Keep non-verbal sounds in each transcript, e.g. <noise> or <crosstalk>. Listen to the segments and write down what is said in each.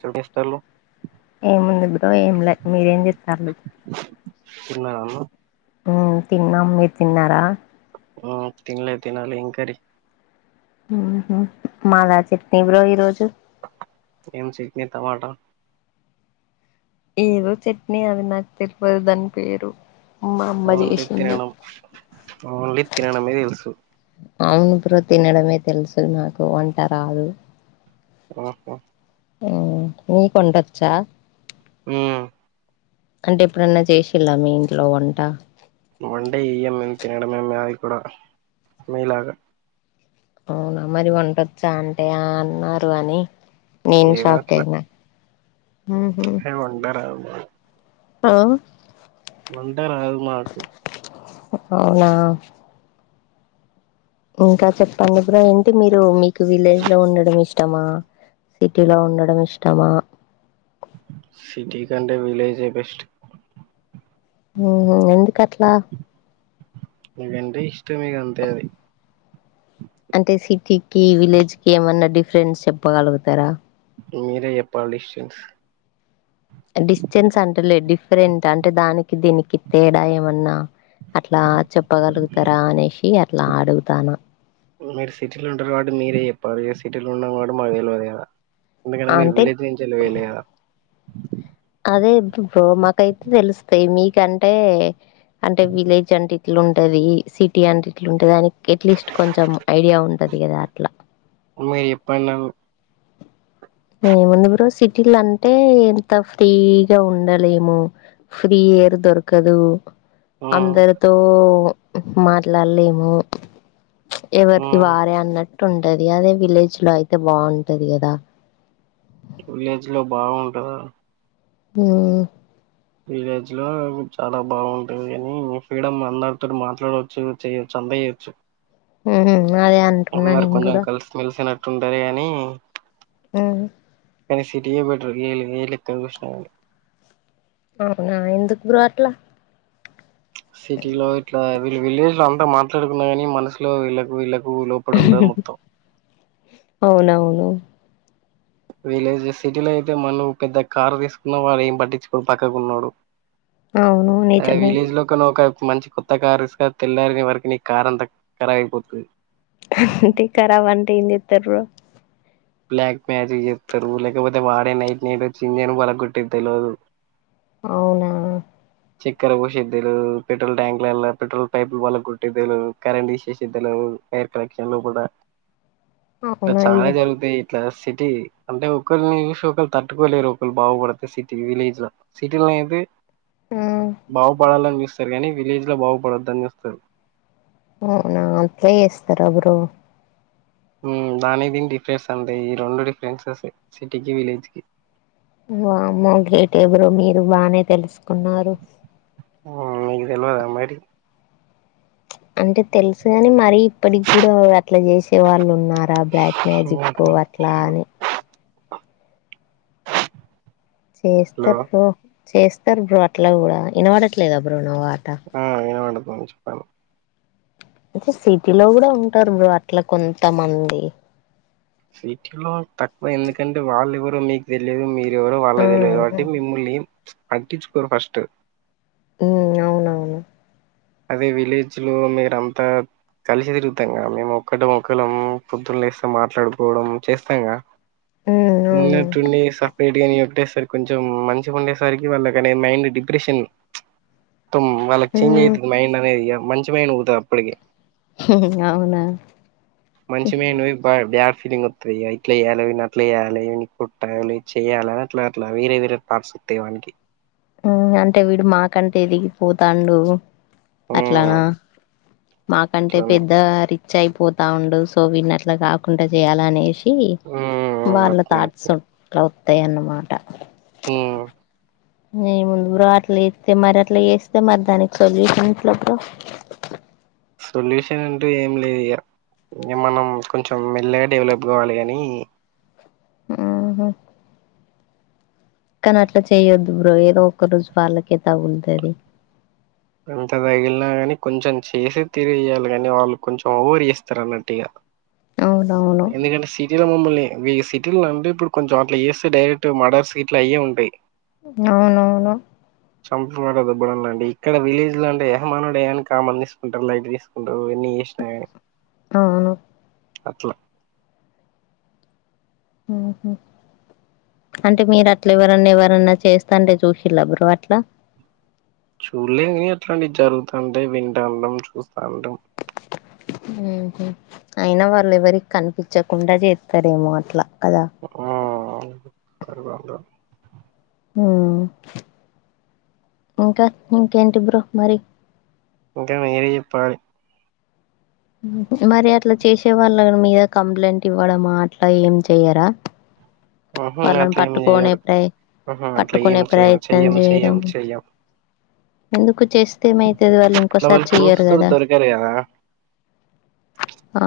చంపేస్తాన్నవ్ ఏముంది బ్రో ఏంలే మీరేంజేత్తాల్లు తిన్నవా అన్నం ఉమ్ తిన్నాం మీరు తిన్నారా? ఉమ్ తిన్లే తినాలి ఏం కర్రీ ఉమ్ హు మాదా చట్నీ బ్రో ఈరోజు ఏం చట్ని టమాట ఏదో చట్నీ అది నాకు తెల్వదు దాని పేరు మా అమ్మ ఓన్లీ చేసింది తినడం ఓన్లీ తినడమే తెలుసు అవును బ్రో తినడమే తెలుసు నాకు వంట రాదు ఆహా ఊ నీకొంటొచ్చా ఆ అంటే ఎప్పుడన్నా చేసిళ్లా మీ ఇంట్లో వొంట వంట చెయ్యం మేం తినడమే మాది కూడా మీలాగ అవునా మరి వంటొచ్చా అంటే ఆ అన్నారు అని నేన్ ఏదో షాక్ అట్లా అయినా ఆహా వంటారదు మా ఆ వంటా రాదు మాకు అవునా ఇంకా చెప్పండి బ్రో ఏంటి మీకు విలేజ్ లో ఉండడం ఇష్టమా సిటీలో ఉండడం ఇష్టమా సిటీ కంటే విలేజ్ ఏ బెస్ట్ ఉహు ఎందుకట్లా ఎందుకంటే ఇష్టం ఇగ అంతే అది అంటే సిటీకి విలేజ్ కి ఏమన్నా డిఫరెన్స్ చెప్పగలుగుతారా మీరే చేప్పాలి డిస్టన్స్ డిస్టెన్స్ అంటలే డిఫరెంట్ అంటే దానికి దీనికి తేడా ఏమన్నా అట్లా చెప్పగలుగుతారా అనేషి అట్లా అడుగుతాన్న మీరు సిటీలో ఉంటారు కాబట్టి మీరే చెప్పాలి మేం సిటీలుండం కావట్టి మాకు తెలవదు గదా ఎందుకంటే మీరు అంటే విలేజ్ నుంచి పొయ్యిలు కాదా అదే బ్రో మాకైతే తెలుస్తాయి మీకంటే అంటే విలేజ్ అంటి ఇట్లుంటది సిటీ అంటే ఇట్లుంటది అని ఎట్లీస్ట్ కొంచెం ఐడియా ఉంటది కదా అట్లా మీ చెప్పండను ఏముంది బ్రో సిటీల అంటే ఇంత ఫ్రీగా ఉండలేము ఫ్రీ ఏర్ దొరకదు మ్మ్ అందర్ తో మాట్లాడలేము ఎవరిది మ్మ్ వారే అన్నట్టు ఉంటది అదే విలేజ్ లో అయితే బాగుంటది కదా విలేజ్ లో బాగుంటందా హు విలేజ్ లో చాలా బాగుంటది గని మీ ఫ్రీడం అందరితోనీ మాట్లాడొచ్చు చేయొచ్చు అంత చేయొచ్చు ఉహు అదే అం అందరు కొంచెం కలిసిమెలిసినట్టుంటది కాని ఉహ్ కానీ సిటీ ఏ బెటర్ ఏ ఏ లెక్కానా చూసినగని అవునా ఎందుకు బ్రో అట్లా సిటీ లో ఇట్లా వీళ్ళ విలేజ్ లో అంతా మాట్లాడుకున్నా కాని మనసులో వీళ్ళ వీళ్లకు లో అవునవును విలేజ్ సిటీలో అయితే మన పెద్ద కారు తీసుకున్న వాడు ఏం పట్టించుకోడు పక్కకున్నోడు అవును అదే నిజమే విలేజ్ లో కని ఒక మంచి కొత్త కార తెస్కో తెల్లారే వరకు నీ కారంత కరవైపోతది అంటే కరాబ్ అంటే ఏం చెత్తరు బ్రో బ్లాక్ మ్యాజిక్ చేత్తరు లేకపోతే వాడే నైట్ నైట్ వచ్చింజేను బొలగోట్టేది తెలవదు అవునా చెక్కర పోసేది తెలియదు పెట్రోల్ ట్యాంక్లల్ల పెట్రొలు పైపులు పగలు కొట్టడం తెలియదు కరెంట్ తిసేది తెలియదు ఇషేస్ద్దలు నేను బయటికి వెళ్ళేలొపట ఇలా అవునా ఇ చాలా జరుగుతాయి ఇట్లా సిటీ అంటే ఒకరిని చూసి ఒకళ్రు తట్టుకోలేరు ఒకళ్రు బాగుపడితే సిటీ విలేజ్ లో సిటీల్లో అయితే బాగుపడాలని చూస్తారు కానీ విలేజ్ లో బాగుపడొద్దని చూస్తారు అవునా అట్లే చేేస్తార బ్రో దానికి దినికి డిఫరెన్స్ అంతే ఈ రెండు డిఫరెన్సెస్ సిటీకిి విలేజ్ కి వా మ్మో గ్రేట్ ఏ బ్రో మీరు బాగానే తెలుసుకున్నారు మీకు తెలువాదా మరి అంటే తెలుసుగాని మరి ఇప్పటికి కూడా అట్లా చేసే వాళ్ళు ఉన్నారా సర్పేజిక్ హలో అట్లా అని చేస్తారు బ్రో చేస్తారు బ్రో అట్లా కూడా వినపడట్లేదా బ్రో నా మట ఆ వినపడుతుంది చెప్పండి సిటీలో కూడా ఉంటారు బ్రో అట్లా కొంతమంది సిటీ లో తక్కువ ఎందుకంటే వాళ్ళు ఎవ్వరు మీకు తెలియదు మీర్ నూవ్వ ఎవరు ఆ వాళ్ళకి తెలిదుకబట్టి మిమ్మల్ని పట్టించుకోరు ఫస్ట్ అవునవును అదే విలేజ్ లో మీర అంతా కలిసి తిరుగుతాంగా మేము ఒక్కట మొక్కలం పొద్దున్న లేస్తే మాట్లాడుకోవడం చేస్తాంగా ఉమ్ అవును ఉన్నట్టుండి హ రేట్ కాని ఒకట్టేసరికి కొంచెం మంచిగా ఉండేసరికి వాళ్ళకనే మైండ్ డిప్రెషన్ హం వాళ్ళకి చేంజ్ అవుతుంది ఉమ్ మైండ్ అనేది మంచి మైండ్ ఉంటది అప్పటికకి అవునా మంచి మైండ్ పోయి బ్యడ్ ఫీలింగ్ వస్ ఇట్లా చేయాలి విప్పి అట్లా చేయాలి అనుకుంట చేయాలి అట్లా అట్లా ఇడే్ అంతేవానికి అంటే వీడు మాకంటే ఎదిగిపోతాండు మ్ అట్లానా మాకంటే అట్లనే పెద్ద రిచ్ అయిపోతా ఉండు సో వీన్నట్లా కాకుండా చేయాలి అనేసి హ్మ్ వాళ్ళ అట్లే థాట్స్ అట్లే అట్ల వత్తయి అన్నమాట ఆ నిముందు బ్రో అట్లా ఇస్తే మరి అట్లా చేస్తే మరి దానికి సొల్యూషన్ ఎట్లప్ప సొల్యూషన్ అంటూ ఏం లేదు ఇంకా మనం కొంచెం మెల్లగా డెవలప్ కావాలి కాని ఆహా కానీ అట్లా చేయొద్దు బ్రో ఏదో ఒక రోజు వాళ్ళకే తగులుతది అంత తగిలినా గాని కొంచెం చేసే తిరే చెయాలి కాని వాళ్ళు కొంచెం ఓవర్ చేస్తారు అన్నట్టుగా అవున ఎందుకంటే సి సిటీల మమ్మల్ని సిటీ అంటే ఇప్పుడు కొంచం అట్ల చేేస్తే డైరెక్ట్ మడర్ సిట్లు అయ్యే ఉంటాయి అవునవును చంపదుబ్బడె ఇలాంటివి ఇక్కడ విలేజ్ లో అంటే మనోడే అని కామన్గ లైట్ తీసుకుంటారు ఎన్ని చేసినగన్ అవును అట్లా అంటే మీరు అట్లా ఎవరన్నా ఎవరన్నా చేస్తే కంటే చూసిళ్ళా మీరు అట్లా చూలే కాని అట్లాంటి జరుగుతాంటాయ్ వింటాంటం చూస్తాంటాం మ్మ్ఉహ్మ్ అయినా వాళ్ళు ఎవరికి కనిపిచకుండా చేత్తారేమో అట్లా కదా ఆ అవును <unintelligible> ఉమ్మ్ ఇంకా ఇంకేంటి బ్రో మరి ఇంకా మీరే చెప్పాలి మరి అట్లా చేసే వాళ్ళ మీద కంప్లైంట్ ఇవ్వడము అట్లా ఏం చెయ్యరా ఉహు వాళ్ళను అట్లా ఏం పట్టుకునే చేయాలి ప్రయ ఉహు అట్లా ఏం పట్టుకునే చెయ్యం ప్రయత్నం చెయ్యం చెయ్యం చేయడం చెయ్యం ఎందుకు చేస్తే ఏమైతది వాళ్ళు ఇట్లా ఇంకోసారి వాళ్ళు చెయ్యరు ప్రూఫ్స్ తోటి కదా దొరకరు కదా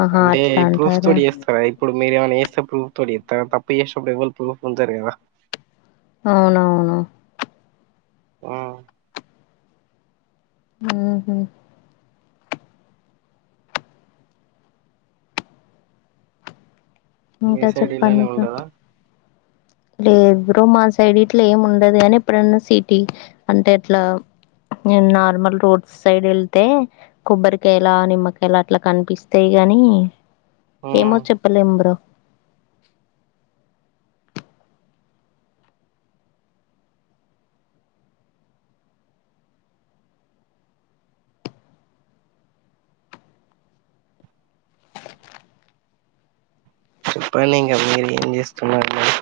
ఆహా అంటే ప్రూఫ్స్ అట్లంటారా తోటి చేస్తారా ఇప్పుడు మీరేమన్న చేస్తే ప్రూఫ్ తోటి చెప్తారా తప్పు చేసేటప్పుడు ఎవ్వళ్ళు ప్రూఫ్ ఉంచరు కదా అవునవును ఆ మ్మ్ఉహ్మ్ మీ ఇంకా సైడ్ చెప్పండి ఇలానే ఇక ఉంటదా లేదు బ్రో మా సైడ్ ఇట్లా ఏం ఉండదు కాని ఎప్పుడన్నా సిటీ అంటే అట్లా నేను నార్మల్ రోడ్స్ సైడ్ ఎళ్తే కొబ్బరికాయల నిమ్మకాయలు అట్లా కనిపిస్తాయి గాని ఆ ఏమో చెప్పలేం బ్రో చెప్పడి ఇంక మీరు ఏం చేస్తున్నారు మేడం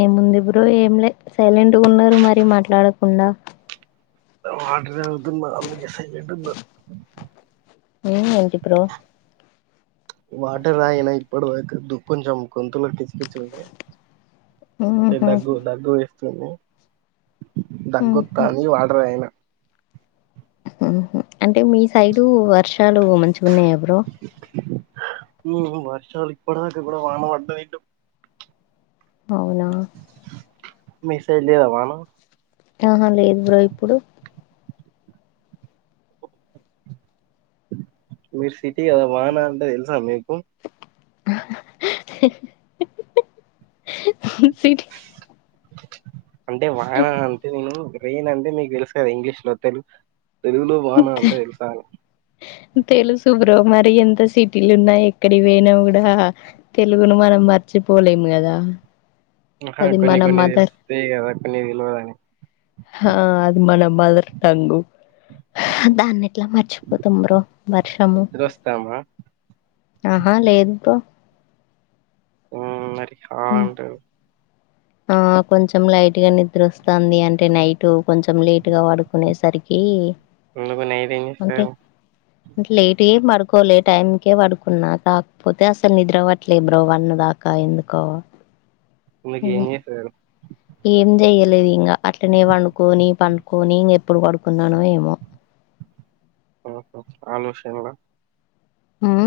ఏముంది బ్రో ఏం లే సైలెంటుగున్నారు మరి మాట్లాడకుండా వాటర్ తాగుతున్న అందుకే సైలెంటున్న ఏ ఏంటి బ్రో వాటర్ తాగరా ఇప్పటివరకు దుఃఖం చంపుకుంటున్న టి కిచుండే ఉహు దగ్గు దగ్గు వేస్తుంది ఉహు దగ్గొతాంది వాటర్ తాగిన మ్మ్ఉహ్మ్ అంటే మీ సైడు వర్షాలు మంచిగున్నాయా బ్రో ఉమ్మ్ ఉమ్మ్ వర్షాలు ఇప్పటిదాక కూడా వాన పడ్డది ఇటు అవునా మీ సైడ్ లేదా వాన ఆహా లేదు బ్రో ఇప్పుడు మీరు సిటీ కదా వాన అంటే తెలుసా మీకు సిటీ అంటే వాన అంటే నేను రెయిన్ అంటే మీకు తెలుస్తాది ఇంగ్లీష్‌లో తెలుగు తెలుగులో వాన అంటే తెలుసాని సు బ్రో మరి ఎంత సిటీలో ఉన్నా ఎక్కడికి పోయినా కూడా తెలుగును మనం మర్చిపోలేము కదా అక్కడ అది కొన్ని మన కొన్ని మదర్ తెలుస్తాయి కదా కొన్ని తెలువదని ఆ అది మన మదర్ టంగు దాన్ని ఎట్లా మర్చిపోతాం బ్రో వర్షము నిద్రొస్తామా ఆహా లేదు బ్రో ఆ మరి హ్మ్ అంటే ఆ కొంచెం లైట్‌గా నిద్ర వస్తాంది అంటే నై టు కొంచెం లేటుగా పడుకునేసరికి ఎందుకు నైట్ ఏం అంటే చేస్తారు లేటేం పడుకోలే, టైంకే పడుకున్నా, కాకపోతే అసలు నిద్ర పట్లే బ్రో వన్ను దా కా ఎందుకో, ఇంగ ఎందుకేం చేసారు. ఏం చెయలేదు ఇంగ, అట్లనే వండుకొని పండుకొని ఇంగ ఎప్పుడు పడుకున్నానో ఏమో, ఆహా ఆలోచన్ల మ్మ్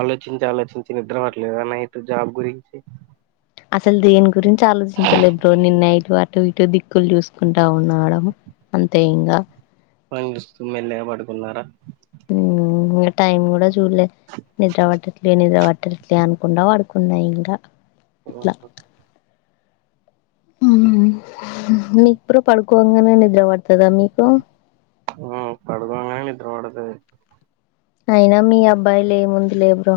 ఆలోచించి ఆలోచించి నిద్రపట్లేదా నైట్ జాబ్ గురిం, అసలు దేని గురించి ఆలోచించలేద్ బ్రో నేను నైటు అటు ఇటు దిక్కులు చూసుకుంటా ఉన్నాడా, అంతే ఇంగ, పైన్చూస్తూ మెల్లెగా పడుకున్నారా? ఉమ్ ఇంగ టైమ్ కూడా చూడ్లే, నిద్ర పట్టట్లే నిద్ర పట్ టట్లే అనుకుంట పడుకున్నా ఇంగ, ఆహా మ్ మీక్ బ్రో పడుకోంగానే నిద్ర పడుతదా మీకు, ఆ పడుకోంగానే నిద్రపడతది, అయినా మీ అబ్బాయిలు ఏముంది లే బ్రో,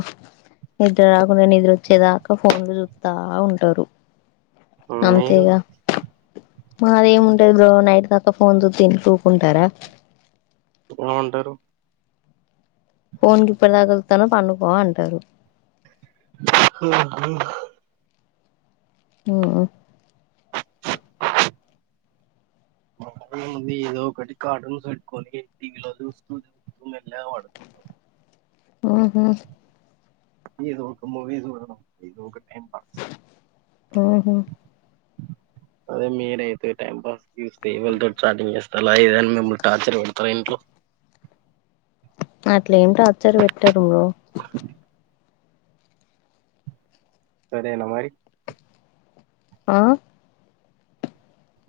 నిద్ర రాకున్నా నిద్ర వచ్చేదాకా ఫోన్లు చూ త్తా ఉంటారు, మీరు అంతేగా మాదేముంటది బ్రో నైట్ దాకా ఫోన్ చూత్తే ఇంట్లూకుంటారా, వా అంటరు. ఫోన్ గిప్పుడిదాకా చూత్తాన్నవ్ పండుకో అంటారు, హ్ హో ఉమ్ మా మోగోళ్ళదేముంది ఏదో ఒకటి కార్టూన్స్ పెట్టుకొని టీవీలో చూస్తూ చూస్తూ మెల్లగా పడుకోం ఉహు ఏదో ఒక మూవీ చూడడం, ఇదొక టైం పాస్, ఊహు అదే మీరైతే టైం పాస్కి ఎవళ్తోని చాటింగ్ చేస్తాళా ఏదని మిమ్మల్ని టార్చర్ పెడతార ఇంట్లో, అట్లేం టార్చర్ పెట్టరు, కట్ చేయనా మరి ఆ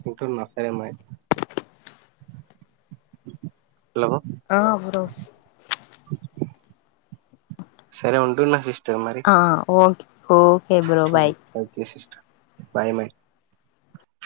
ఉంటున్న సరే మరి, హలో ఆ బ్రో సరే ఉంటున్న సిస్టర్ మరి, ఆ okay okay bro bye, okay sister, bye my